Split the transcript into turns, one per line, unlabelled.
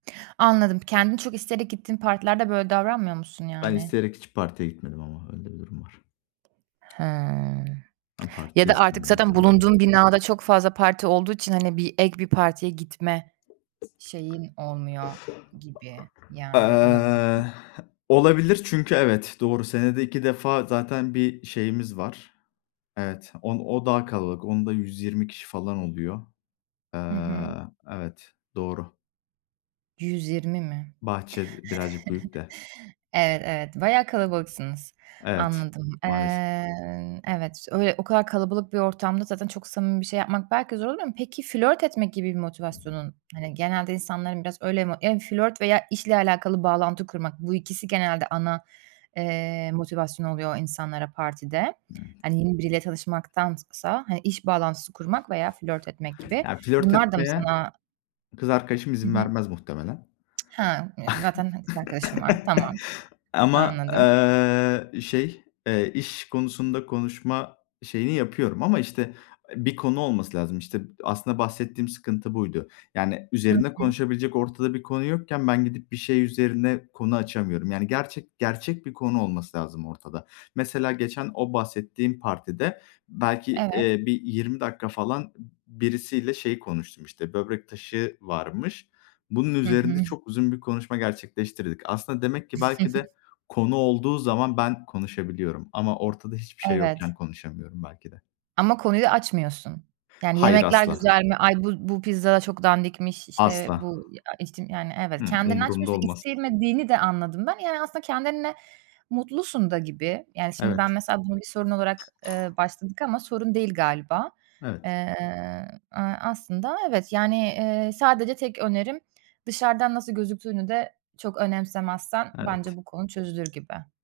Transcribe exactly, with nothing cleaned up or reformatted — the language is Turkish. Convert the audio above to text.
Anladım. Kendin çok isteyerek gittiğin partilerde böyle davranmıyor musun
Ben
yani?
isteyerek hiç partiye gitmedim ama öyle de bir durum var.
Hıı,
Ben
ya
partiyi
da artık
istemiyorum
zaten bulunduğun
[unintelligible]
binada çok fazla parti olduğu için, hani, bir ek bir partiye gitme şeyin olmuyor gibi yani, olabilir de.
Eee, olabilir çünkü evet, doğru senede iki defa zaten bir şeyimiz var. Evet, on o daha kalabalık. Onda yüz yirmi kişi falan oluyor. Eee,
Hı hı.
evet doğru.
yüz yirmi mi?
Bahçe d birazcık büyük de.
Evet evet, bayağı kalabalıksınız.
Evet,
Anladım.
maalesef.
Eee, evet, öyle, o kadar kalabalık bir ortamda zaten çok samimi bir şey yapmak belki zor oluyor mu? Peki flört etmek gibi bir motivasyonun, hani, genelde insanların biraz öyle mo yani flört veya işle alakalı bağlantı kurmak, bu ikisi genelde ana, eee, motivasyon oluyor insanlara partide.
Hımm.
Hani, yeni biriyle çalışmaktansa, hani, iş bağlantısı kurmak veya flört etmek gibi
Ya flört
bunlar da mı
etmeye
sana
kız arkadaşım,
Hı
izin
hı.
vermez muhtemelen.
Ha yani zaten ha kız arkadaşın var. Tamam.
Ama,
Anladım.
eee, şey, eee, iş konusunda konuşma şeyini yapıyorum ama işte, eee, bir konu olması lazım işte. Aslında bahsettiğim sıkıntı buydu. Yani,
Hı
üzerine
hı.
konuşabilecek ortada bir konu yokken ben gidip bir şey üzerine konu açamıyorum. Yani, gerçek, gerçek bir konu olması lazım ortada. Mesela geçen o bahsettiğim partide belki,
Evet.
eee, bir yirmi dakika falan b birisiyle şey konuştum, işte, böbrek taşı varmış. Bunun
Hı
üzerinde
hı.
çok uzun bir konuşma gerçekleştirdik. Aslında demek ki, belki de, konu olduğu zaman ben konuşabiliyorum ama ortada hiçbir şey
Evet.
yokken konuşamıyorum belki de.
Ama konuyu açmıyorsun. Yani,
Hayır
"Yemekler
asla.
güzel mi? Ay, bu bu pizza da çok dandikmiş." İşte
Asla.
bu ya işte yani evet.
Hımm,
Kendini
umurumda
açmıyorsun.
olmaz.
İstemediğini de anladım ben. Yani aslında kendinle mutlusun da gibi. Yani şimdi ben
Evet.
mesela buna bir sorun olarak, ııı, başladık ama sorun değil galiba.
Evet.
Eee, aaa, aslında evet yani, eee, sadece tek önerim dışarıdan nasıl gözüktüğünü de çok önemsemezsen bence
Evet.
bu konu çözülür gibi.